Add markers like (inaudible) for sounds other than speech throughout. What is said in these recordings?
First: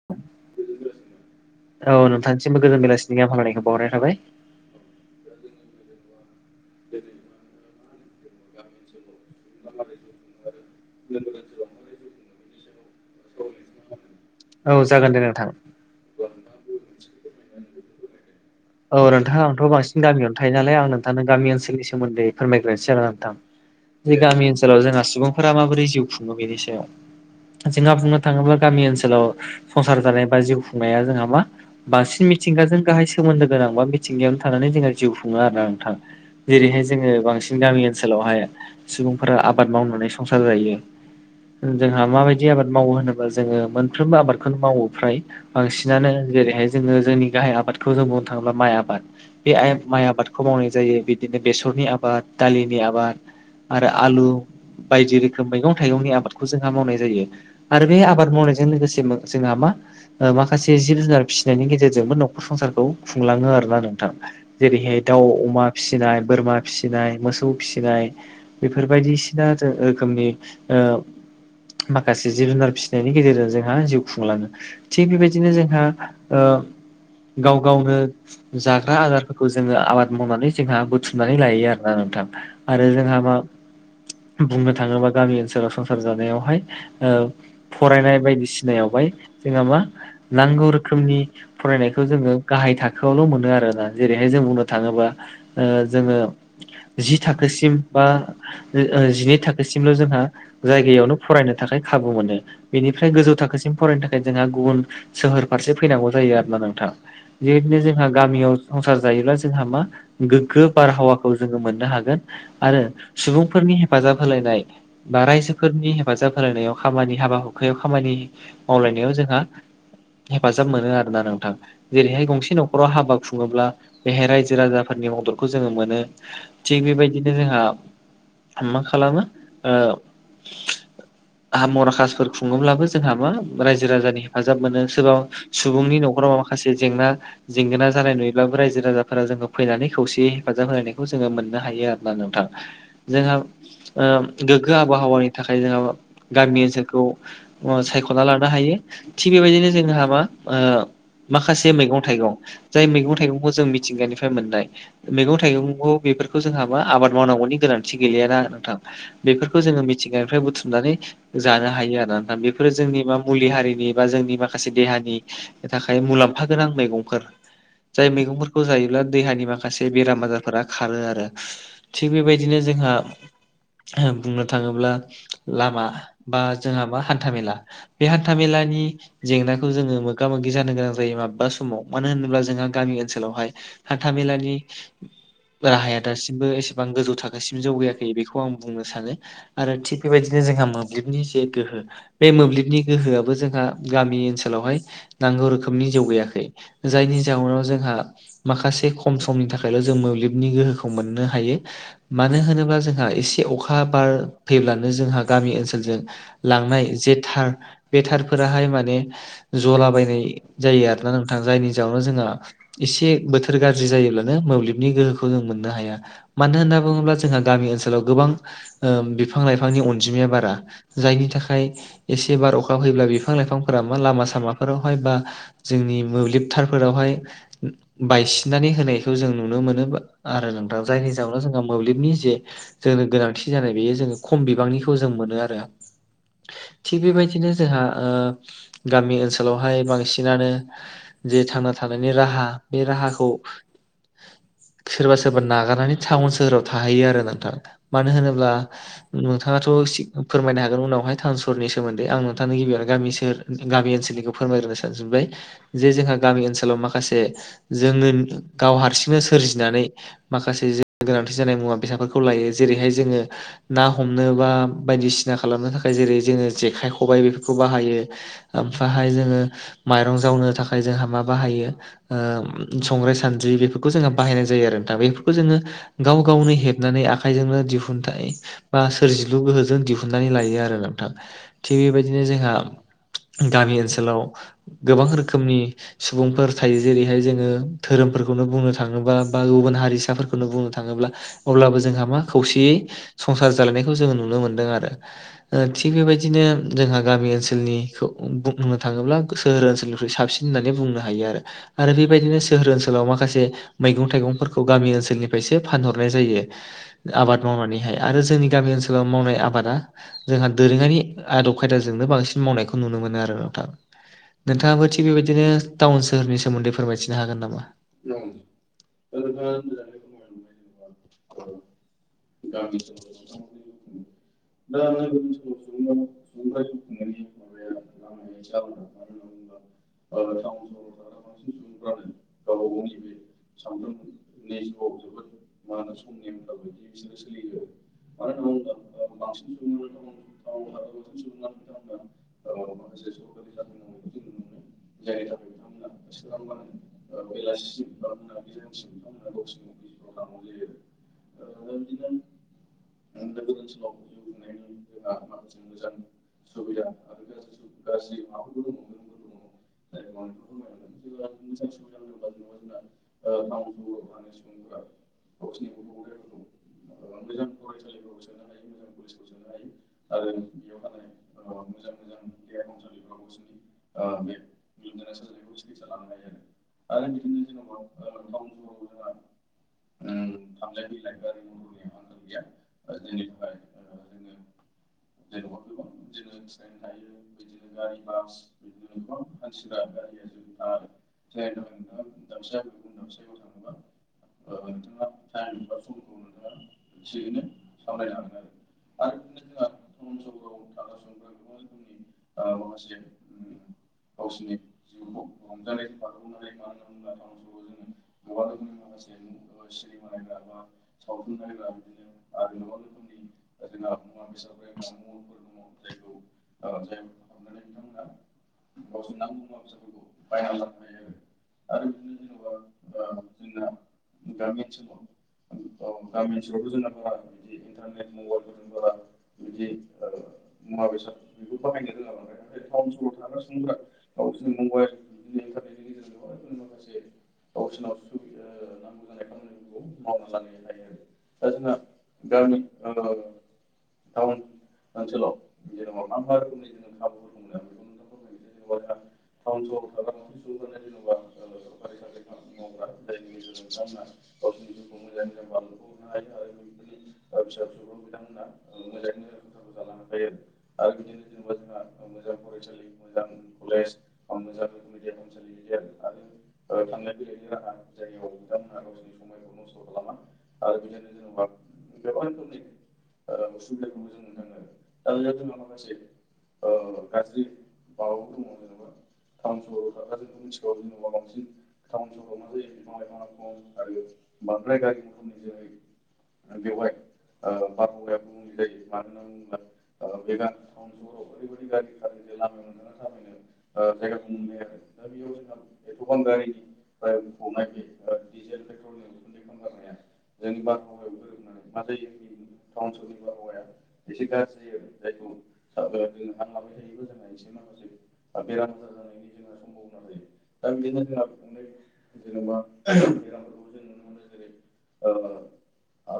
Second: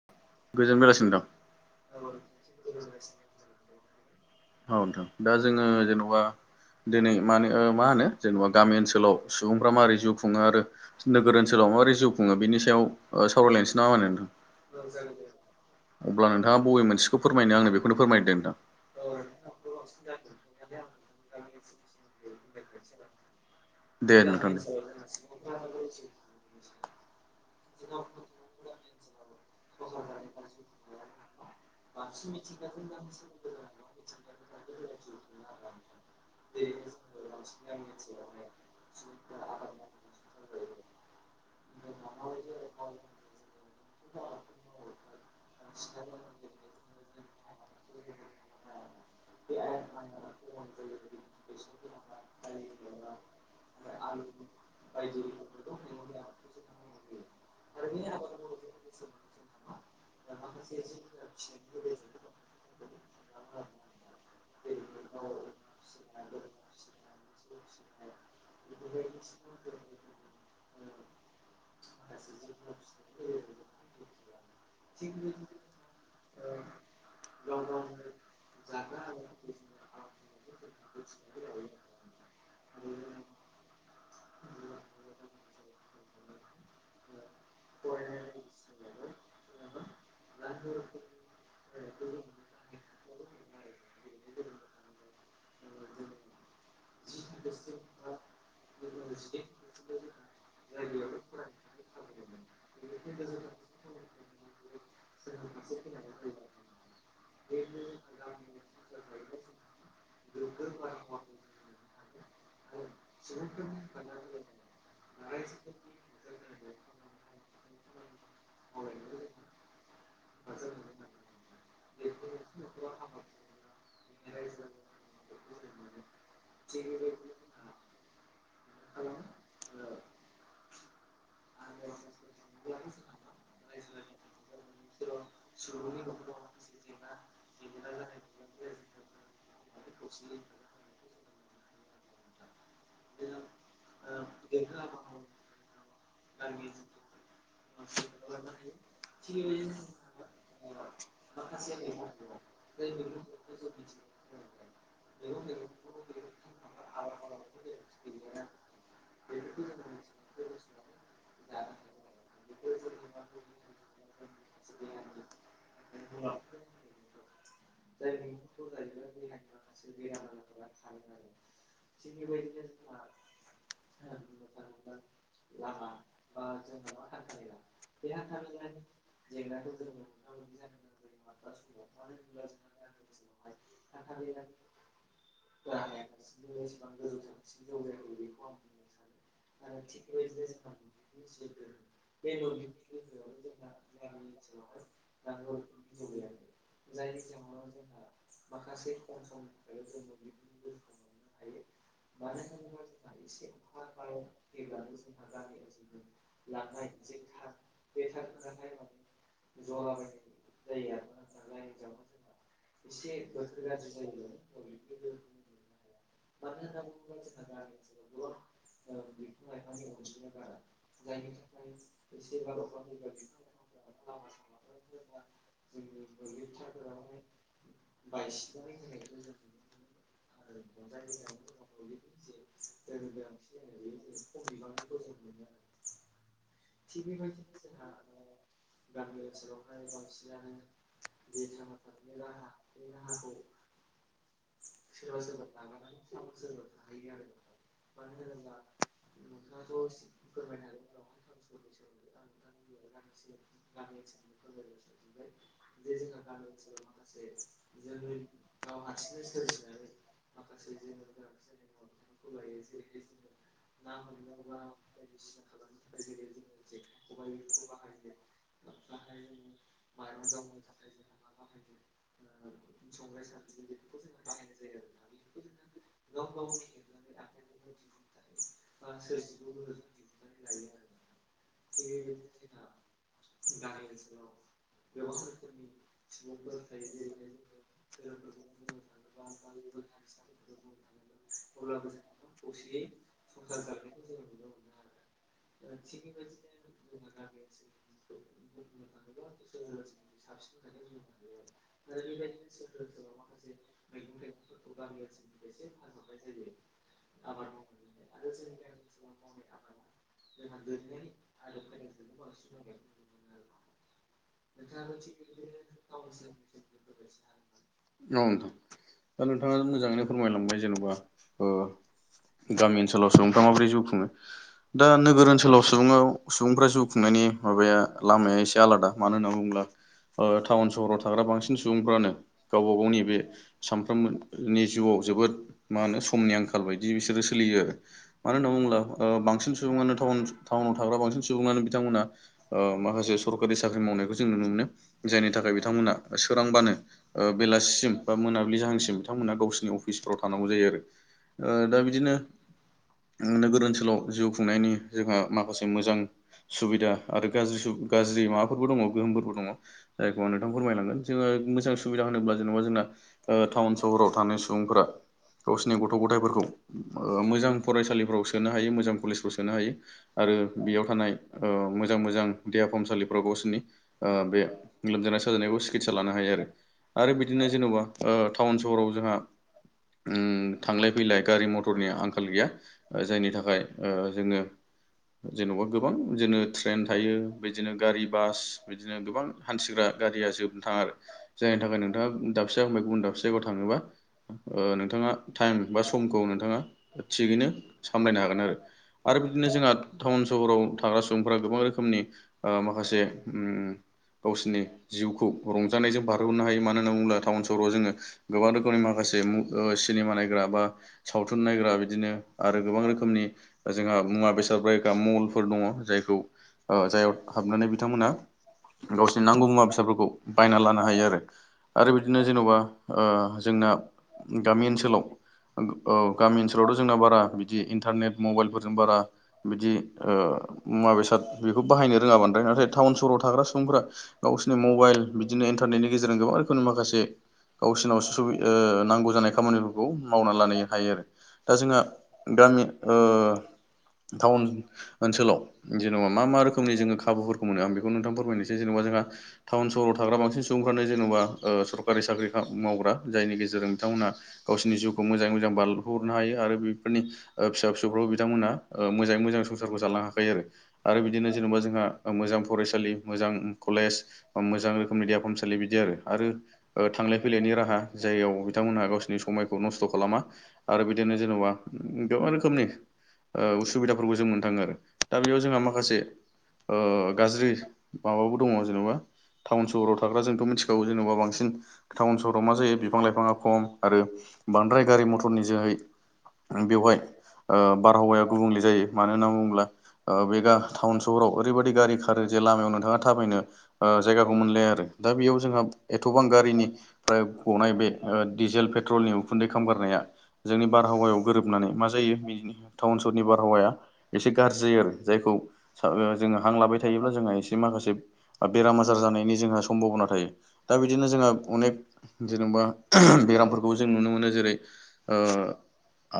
(inaudible) गोजोन बेलासि नोंथां औ नोंथांसिमबो गोजान बेलासिनि गाहाम हामलायनायखौ बावहरनाय थाबाय औ नोंथां दा जोङो जेन'बा दिनै मानो मा होनो जेनेबा गामि ओनसोलाव सुबुंफ्रा मारोरै जिउ खुङो आरो नोगोर ओनसोलाव माबोरै जिउ खुङो बेनि सायाव ओ सावरायलायनोसै नामा होनो नोंथां औ जागोन दे नोंथां अब्ला नोंथाङा बबे मोनसेखौ फोरमायनो आङो बेखौनो फोरमायदों नोंथां। औ नोंथा आंथ' बांसिन गामियावनो थायो नालाय आं नोंथांनो गामि ओनसनि सोमोन्दै फोरमायग्रोनोसै आरो नोंथां दे बै गामि नोंथां दे। औ ओनसोलाव जोंहा सुबुं फोर माबोरै जिउ खुङो बेनि सायाव, जोंहा बुंनो थाङोब्ला गामि ओनसोलाव संसार जानाय बा जिउ खुंनाया जोंहा मा बांसिन मिथिंगाजों गाहाय सोमोन्दो गोनां बा बिथिंगायावनो थानानै जोंहा जिउ खुङो आरोना नोंथां। जेरैहाय जोङो बांसिन गामि ओनसोलावहाय सुबुंफोरा आबाद मावनानै संसार जायो जोंहा माबायदि आबाद मावो होनोबा जोङो मोनफ्रोमबो आबादखौनो मावो फ्राय बांसिनानो जेरैहाय जोङो जोंनि गाहाय आबादखौ जों बुंनो थाङोब्ला माइ आबाद बे माइ आबादखौ मावनाय जायो बिदिनो बेसरनि आबाद दालिनि आबाद आरो आलु बायदि रोखोम मैगं थाइगंनि आबाद खौ जोंहा मावनाय जायो आरो बे आबाद मावनायजों लोगोसे जोंहा मा माखासे जिब जुनार फिसिनायनि गेजेरजोंबो नखर संसारखौ खुंलाङो आरो ना नोंथां जेरैहाय दाउ अमा फिसिनाय बोरमा फिसिनाय मोसौ फिसिनाय बेफोर बदिसिना रोखोमनि ओ माखासे जिब जुनार फिसिनायनि गेजेरजों जोंहा जिउ खुंलाङो थिग बेबायदिनो जोंहा ओ गाव गावनो जाग्रा आदारफोरखौ जोङो आबाद मावनानै जोंहा बुथुमनानै लायो आरोना नोंथां आरो जोंहा मा बुंनो थाङोबा गामि ओनसोलाव संसार जानायावहाय ओ फरायनाय बायदिसिनायावहाय जोंहा मा नांगौ रोखोमनि फरायनायखौ खौ जोङो गाहाय थाखोआवल' मोनो आरोना जेरैहाय जों बुंनो थाङोबा जोङो जि थाखोसिम बा जिनै थाखोसिमल' जोंहा जायगायावनो फरायनो थाखाय खाबु मोनो। बेनिफ्राय गोजौ थाखोसिम फरायनो थाखाय जोंहा गुबुन सोहोर फारसे फैनांगौ जायो आरोना नोंथां। बेबायदिनो जोंहा गामियाव संसार जायोब्ला जोंहा मा गोग्गो बारहावाखौ जोङो मोननो हागोन आरो सुबुंफोरनि हेफाजाब होलायनाय बा रायजोफोरनि हेफाजाब होलायनायाव खामानि हाबा हुखायाव खामानि मावलायनायाव जोंहा हेफाजाब मोनो आरोना नोंथां जेरैहाय गंसे न'खराव हाबा खुङोब्ला बेहाय रायजो राजाफोरनि मददखौ जोङो मोनो थिग बेबायदिनो जोंहा मा खालामो मराकासफोर खुङोब्लाबो जोंहा मा रायजो राजानि हेफाजाब मोनो सोरबा सुबुंनि न'खराव माखासे जेंना जेंगोना जानाय नुयोब्लाबो रायजो राजाफोरा जोंखौ फैनानै खौसेै हेफाजाब होनोलायखौ जोङो मोननो हायो आरो ना नोंथां जोंहा गोग्गो आबहावानि थाखाय जोंहा गामि ओनसोलखौ सायख'ना लानो हायो थिग बेबायदिनो जोंहा मा माखासे मैगं थाइगं जाय मैगं थाइगंखौ जों मिथिंगानिफ्राय मोननाय मैगं थाइगंखौ बेफोरखौ जोंहाबा आबाद मावनांगौनि मिथि गैलियाना नोंथां बेफोरखौ जोङो मिथिंगानिफ्राय बुथुमनानै जानो हायो आरो नथा बेफोरो जोंनि बा मुलि हारिनि बा जोंनि माखासे देहानि थाखाय मुलाम्फागोनां मैगंफोर जाय मैगंफोरखौ जायोब्ला देहानि माखासे बेराम आजारफोरा खारो आरो थिग बेबायदिनो जोंहा बुंनो थाङोब्ला लामा बा जोंहा मा हान्थामेला बे हान्था मेलानि जेंनाखौ जोङो मोगा मोगि जानो गोनां जायो माबेबा समाव मानो होनोब्ला जोंहा गामि ओनसोलावहाय हान्थाामेलानि राहाया दासिमबो एसेबां गोजौ थाखोसिम जौगायाखै बेखौ आं बुंनो सानो आरो थिग बेबायदिनो जोंहा मोब्लिबनि जे गोहो बे मोब्लिबनि गोहोआबो जोंहा गामि ओनसोलावहाय नांगौ रोखोमनि जौगायाखै जउनाव जोंहा माखासे खम समनि थाखायल' जों मोब्लिबनि गोहोखौ मोननो हायो मानो होनोब्ला जोंहा एसे अखा बार फैब्लानो जोंहा गामि ओनसोलजों लांनाय जे थार बे थार फोराहाय माने जलाबाय जायो आरोना नोंथां जायनि जावनो जोंहा एसे बोथोर गाज्रि जायोब्लानो मोब्लिब नि गोहोखौ जों मोननो हाया मानो होनना बुङोब्ला जोंहा गामि ओनसोलाव गोबां बिफां लाइफांनि अनजिमाया बारा जायनि थाखाय एसे बार अखा फैयोब्ला बिफां लाइफांफोरा मा लामा सामाफोराव बा जोंनि मोब्लिबथारफोरावहाय बायसिननानै होनायखौ जों नुनो नुनो मोनो आरो नोंथां जायनि जाहोनाव जोंहा मोब्लिबनि जे जोंनो गोनांथि जानाय बेयो जोङो खम बिबांनिखौ जों मोनो आरो थिग बेबायदिनो जोंहा गामि ओनसोलाव आथिखालावहाय बांसिनानो जे थांना थानायनि राहा बे राहाखौ (inaudible) सोरबा सोरबा नागारनानै टाउन सोहोराव थाहैयो आरो नोंथां मानो होनोब्ला नोंथाङाथ' फोरमायनो हागोन उनावहाय। टाउन सहरनि सोमोन्दै आं नोंथांनो गिबियाव गामि सोहो गामि ओनसोलनिखौ फोरमायग्रोनो सानज्रिबाय। जे जोंहा गामि ओनसोलाव माखासे जोङो गाव हारसिंनो सोरजिनानै माखासे ज गोनांथि जानाय मुवा बेसादफोरखौ लायो जेरैहाय जोङो ना हमनो बा बायदिसिना खालामनो थाखाय जेरै जोङो जेखाय खबाइ बेफोरखौ बाहायो ओमफ्राहाय जोङो माइरं जावनो थाखाय जोंहा मा बाहायो ओ संग्राय सान्द्रि बेफोरखौ जोङो बाहायनाय जायो आरो दा बेफोरखौ जोङो गाव गावनो हेब बनानै आखाइजोंनो दिहुनथाय बा सोरजिलु गोहोजों दिहुननानै लायो आरो नोंथां। थिग बेबायदिनो जोंहा गामि ओन ओनसोलाव गोबां रोखोमनि सुबुंफोर थायो जेरैहाय जोङो धोरोमफोरखौनो बुंनो थ थाङोबा बा गुबुन हारिसाफोरखौनो बुंनो थाङोब्ला अब्लाबो जोंहा मा खौसेयै संसार जालायनायखौ जोङो नुनो मोनदों आरो ओ थिग बेबायदिनो जोंहा गामि ओनसोलनिखौ बुंनो थाङोब्ला सोहोर ओनसोलनिफ्राइ साबसिन होन्नानै बुंनो हायो आरो बेबायदिनो सोहोर ओनसोल ओनसोलाव माखासे मैगं थाइगंफोरखौ गामि ओनसोलनिफ्रायसो फानहरनाय जायो। आबाद मावनानैहाय आरो जोंनि गामि ओनसोलाव मावनाय आबादा जोंहा दोरोङारि आदब खायदाजोंनो बांसिन मावनायखौ नुनो मोनो आरो नोंथां। नोंथाङाबो थिग बेबायदिनो टाउन सोहोरनि सोमोन्दै फोरमायथिनो हागोन नामा? नोंथां दा नोंथाङा मोजाङैनो फोरमायलांबाय जेन'बा ओ गामि ओनसोलाव सुबुंफ्रा माबोरै जिउ खुङो दा नोगोर ओनसोलाव सुबुङाव सुबुंफ्रा जिउ खुंनायनि माबाया लामाया एसे आलादा (inaudible) मानो होनना बुङोब्ला ओ टाउन सहराव थाग्रा बांसिन सुबुंफ्रानो गावबा गावनि बे सानफ्रोमबोनि जिउआव जोबोद मा होनो समनि आंखाल बायदि बिसोरो सोलियो। मानो होनना बुङोब्ला ओ बांसिन सुबुङानो टाउन टाउनाव थाग्रा बांसिन सुबुङानो बिथांमोना ओ माखासे सर बे साख्रि मावनायखौ जों नुनो मोनो जायनि थाखाय बिथांमोना सोरांबानो ओ बेलासिसिम बा मोनाबिलि जाहांसिम बिथांमोना गावसोरनि अफिसफ्राव थानांगौ जायो आरो दा बिदिनो नोगोर ओनसोलाव जिउ खुंनायनि जोंहा माखासे मोजां सुबिदा आरो गाज्रि गाज्रि माबाफोरबो दङ गोहोमफोरबो दङ जायखौ आं नोंथांनो फोरमायलांगोन जोङो मोजां सुब सुबिदा होनोब्ला जेनेबा जोंना टाउन सहराव थानाय सुबुंफोरा गावसोरनि गथ' गथायफोरखौ ओ मोजां फरायसालिफ्राव सोनो हायो मोजां कलेजफ्राव सोनो हायो। आरो बेयाव थानाय ओ मोजां मोजां देहा फाहामसालि (unintelligible) गावसोरनि ओ बे लोमजानाय साजानायखौ सिकितसा लानो हायो आरो। आरो बिदिनो जेन'बा ओ टाउन सहराव जोंहा ओम थांलाय फैलाय गारि मथरनि आंखाल गैया जायनि थाखाय ओ जोङो जेन'बा गोबां जोङो ट्रेन थायो बि गारि बास बिदिनो गोबां हान्थिग्रा गारिया जोबनो थाङा आरो जायनि थाखाय नोंथाङा दा (unintelligible) गुबुन दाबसे जायगायाव थाङोबा ओनोंथाङा टाइम बा समखौ नोंथाङा थिगैनो सामलायनो हागोन आरो। आरो बिदिनो जोंहा टाउन सहराव थाग्रा सुबुंफोरा गोबां रोखोमनि ओ माखासे उम गावसोरनि जिउखौ रंजानायजों बारहो हरनो हायो मानो होनना बुङोब्ला टाउन सहराव जोङो गोबां रोखोमनि माखासे मु सिनेमा नायग्रा बा सावथुन नायग्रा बिदिनो आरो गोबां रोखोमनि जोंहा मुवा बेसाद बायग्रा मलफोर दङ जायखौ ओ जाय हाबनानै बिथांमोनहा गावसिनि नांगौ मुवा बेसादफोरखौ बायना लानो हायो आरो। आरो बिदिनो जेन'बा ओ जोंना गामि ओनसोलाव औ गामि ओनसोलावथ' जोंना बारा बिदि इन्टारनेट मबाइलफोरजों बारा बिदि ओ मुवा बेसाद बेखौ बाहायनो रोङामोन नाथाय टाउन सहराव थाग्रा सुबुंफोरा गावसोनि मबाइल बिदिनो इन्टारनेटनि गेजेरजों गोबां रोखोमनि माखासे गावसिनाव सुबि ओ नांगौ जानाय खामानिफोरखौ मावना लानो हायो आरो दा जोंहा गामि ओ टाउन ओनसोलाव जेनेबा मा मा रोखोमनि जोङो खाबुफोर मोनो आं बिखौ नोंथां फोरमायनोसै जेनेबा जोंहा टाउन सहराव थाग्रा बांसिन सुबुंफ्रानो जेन'बा ओ सरकारि साख्रि खा मावग्रा जायनि गेजेरजों बिथांमोनहा गावसिनि जिउखौ मोजाङै मोजां बारहोहरनो हायो आरो बेफोरनि फिसा फिसाफोरखौ बिथांमोना ओ मोङै मोजां संसारखौ जालांनो हाखायो आरो बिदिनो जेन'बा जोंहा मोजां फरायसालि मोजां कलेज मोजां रोखोमनि देहा फाहामसालि बिदि आरो आरो ओ थांलाय फैलायनि राहा जाययाव बिथांमोनहा गावसिनि समायखौ नस्थ' खालामा आरो बिदिनो जेनेबा गोबां रोखोमनि ओ उसुबिदाफोरखौ जों मोननो थांङो आरो दा बेयाव जोंहा माखासे ओ गाज्रि माबाबो दङ जेन'बा टाउन सहराव थाग्रा जोंथ' मिथिखागौ जेनेबा बांसिन टाउन सहराव मा जायो बिफां लाइफांङा खम आरो बांद्राय गारि मथरनि जोहै बेवहाय ओ बारहावाया गुबुंले जायो मानो होनना बुंङोब्ला ओ बे गा टाउन सहर सहराव ओरैबादि गारि खारो जे लामायाव नोंथाङा थाबायनो ओ जायगाखौ मोनलाया आरो दा बेयाव जोंहा एथ'बां गारिनि -फ्राय गनाय बे ओ डिजेल पेट्रलनि उखुन्दै खालामगारनाया जोंनि बारहावायाव गोरोबनानै मा जायो बिनि टाउन सहरनि बारहावाया एसे गाज्रि जायो आरो जायखौ जोङो हां लाबाय थायोब्ला जोंहा एसे माखासे बेराम आजार जानायनि जोंहा सम्भाबना थायो। दा बिदिनो जोंहा अनेक जेनेबा बेरामफोरखौ जों नुनो मोनो जेरै ओ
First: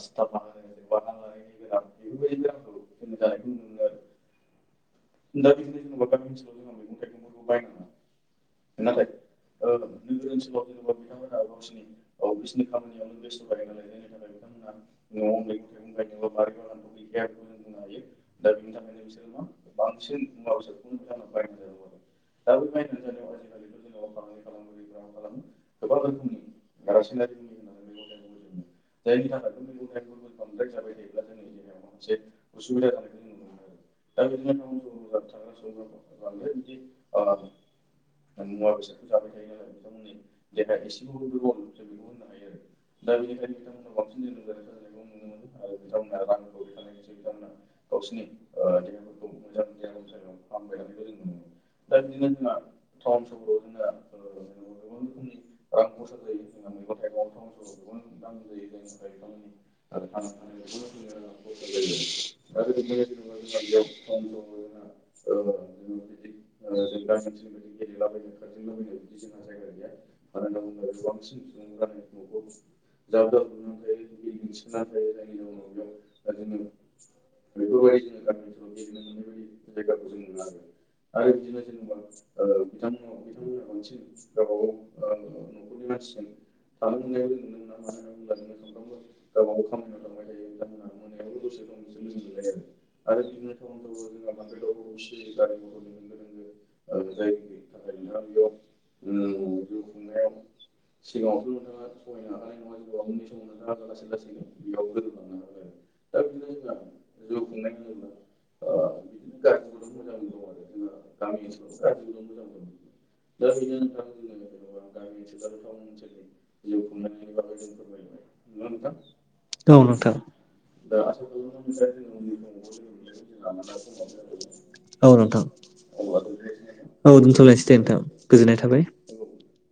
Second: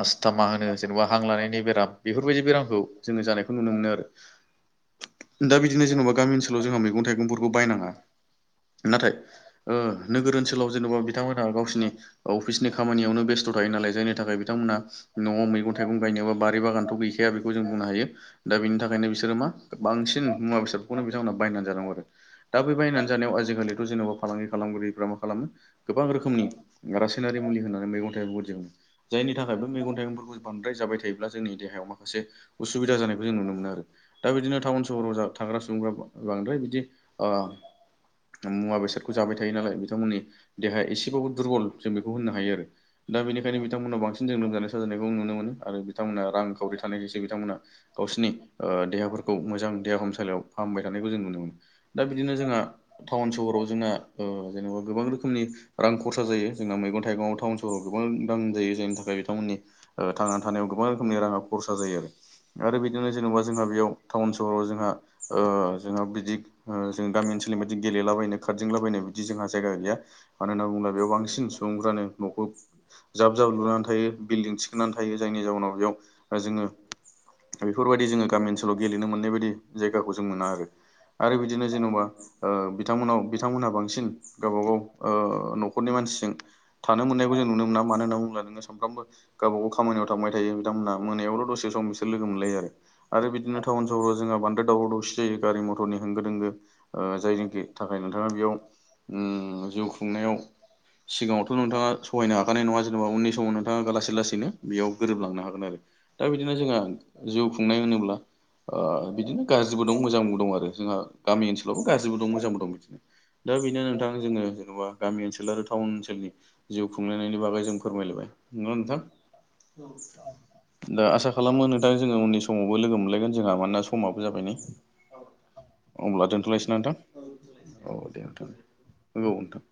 आस्थामा होनो जेनेबा हां लानायनि बेराम बेफोरबायदि बेरामखौ जोङो जानायखौ नुनो मोनो आरो। दा बिदिनो जेनेबा गामि ओनसोलाव जोंहा मैगं- थाइगंफोरखौ बायनाङा। नाथाय ओ नोगोर ओनसोलाव जेन'बा बिथांमोनहा गावसिनि अफिसनि खामानियावनो बेस्थ' थायो नालाय जायनि थाखाय बिथांमोना न'आव मैगं- थाइगं गायनोबा बारि बागानथ' गैखाया बे (unintelligible) जों बुंनो हायो दा बिनि थाखायनो बिसोरो मा बांसिन मुवा बेसादफोरखौनो बिथांमोना बायनानै जानांगौ आरो दा बे बायनानै जानायाव आजिखालिथ' जेन'बा फालांगि खालामगिरि मा खालामो गोबां रोखोमनि रासायनारि मुलि होननानै मैगं- थाइगंजों जायनि थाखायबो मैगं -थाइगंफोरखौ बांद्राय जाबाय थायोब्ला जोंनि देहायाव माखासे उसुबिदा जानायखौ जों नुनो मोनो आरो। दा बेखायनो टाउन सहराव जा थाग्रा सुबुंफ्रा बांद्राय बिदि ओ मुवा बेसादखौ जाबाय थायो नालाय बिथांमोननि देहाया एसेबाबो दुरबल जों बेखौ होननो हायो आरो। दा बेनिखायनो बिथांमोना बांसिन जों लोमजानाय साजानायखौ नुनो मोनो आरो बिथांमोनहा रांखावरि थानायखायसो बिथांमोना गावसिनि ओ देहाफोरखौ औ मोजां देहा फाहामसालियाव फाहामबाय थानायखौ जों नुनो मोनो। दा बिदिनो जोंहा टाउन सहराव जोंना ओ जेनेबा गोबां रोखोमनि रां खरसा जायो जोंना मैगं -थाइगंयाव। टाउन सहराव गोबां रां जायो जायनि थाखाय बिथांमोननि ओ थांनानै थानायाव गोबां रोखोमनि राङा खरसा जायो आरो आरो बिदिनो जेनेबा जोंहा बेयाव (unintelligible) टाउन सहराव जोंहा ओ जोंहा बिदि ओ जों गामि ओनसोलनि बायदि गेलेलाबायनो खारदिंलाबायनो बिदि जोंहा जायगा गैया। मानो होनना बुंङोब्ला बेयाव बांसिन सुबुंफ्रानो न'खौ जाब जाब लुनानै थायो। बिल्डिं थिखांनानै थायो जायनि जाउनाव बेयाव जोङो बेफोरबायदि जोङो (unintelligible) (unintelligible) गेलेनो मोननाय बायदि जायगाखौ जों मोना आरो। आरो बिदिनो जेन'बा ओ बिथांमोनाव बिथांमोनहा बांसिन गावबा गाव ओ न'खरनि मानसिजों थानो मोननायखौ जों नुनो मोना। मानो होनना बुंंङोब्ला नोङो सानफ्रामबो गावबा गाव खामानियाव थांबाय थायो बिथांमोनहा मोनायावल' दसे (unintelligible) लोगो मोनलायो आरो बिदिनो टाउन सहराव जोंहा बांद्राय दावराव दावसि जायो। गारि मथरनि होंगो दोंगो ओ जायनिखि थाखाय नोंथांङा बेयाव उम जिउ खुंनायाव सिगाङावथ' नोंथाङा सहायनो हाखानाय नङा। जेनेबा उननि समाव नोंथांङा लासै लासैनो बेयाव गोरोबलांनो हागोन आरो। दा बिदिनो जोंहा जिउ खुंनाय होनोब्ला ओ बिदिनो गाज्रिबो दं मोजांबो दं आरो। जोंहा गामि ओनसोलावबो गाज्रिबो दं मोजांबो दं। बिदिनो दा बेनो नोंथां जोङो जेन'बा गामि ओनसोल आरो टाउन ओनसोलनि जिउ खुंलायनायनि बागै जों फोरमायलायबाय। नंगौ नोंथां। औ नोंथां दा आसा खालामो नोंथां जोङो उननि समावबो लोगो मोनलायगोन जोंहा मानोना समाबो जाबाय नै औ नोंथां। अब्ला दोनथ'लायसै ना नोंथां औ दोनथ'लायसै दे नोंथां गोजोननाय थाबाय। नोंगौ नोंथां।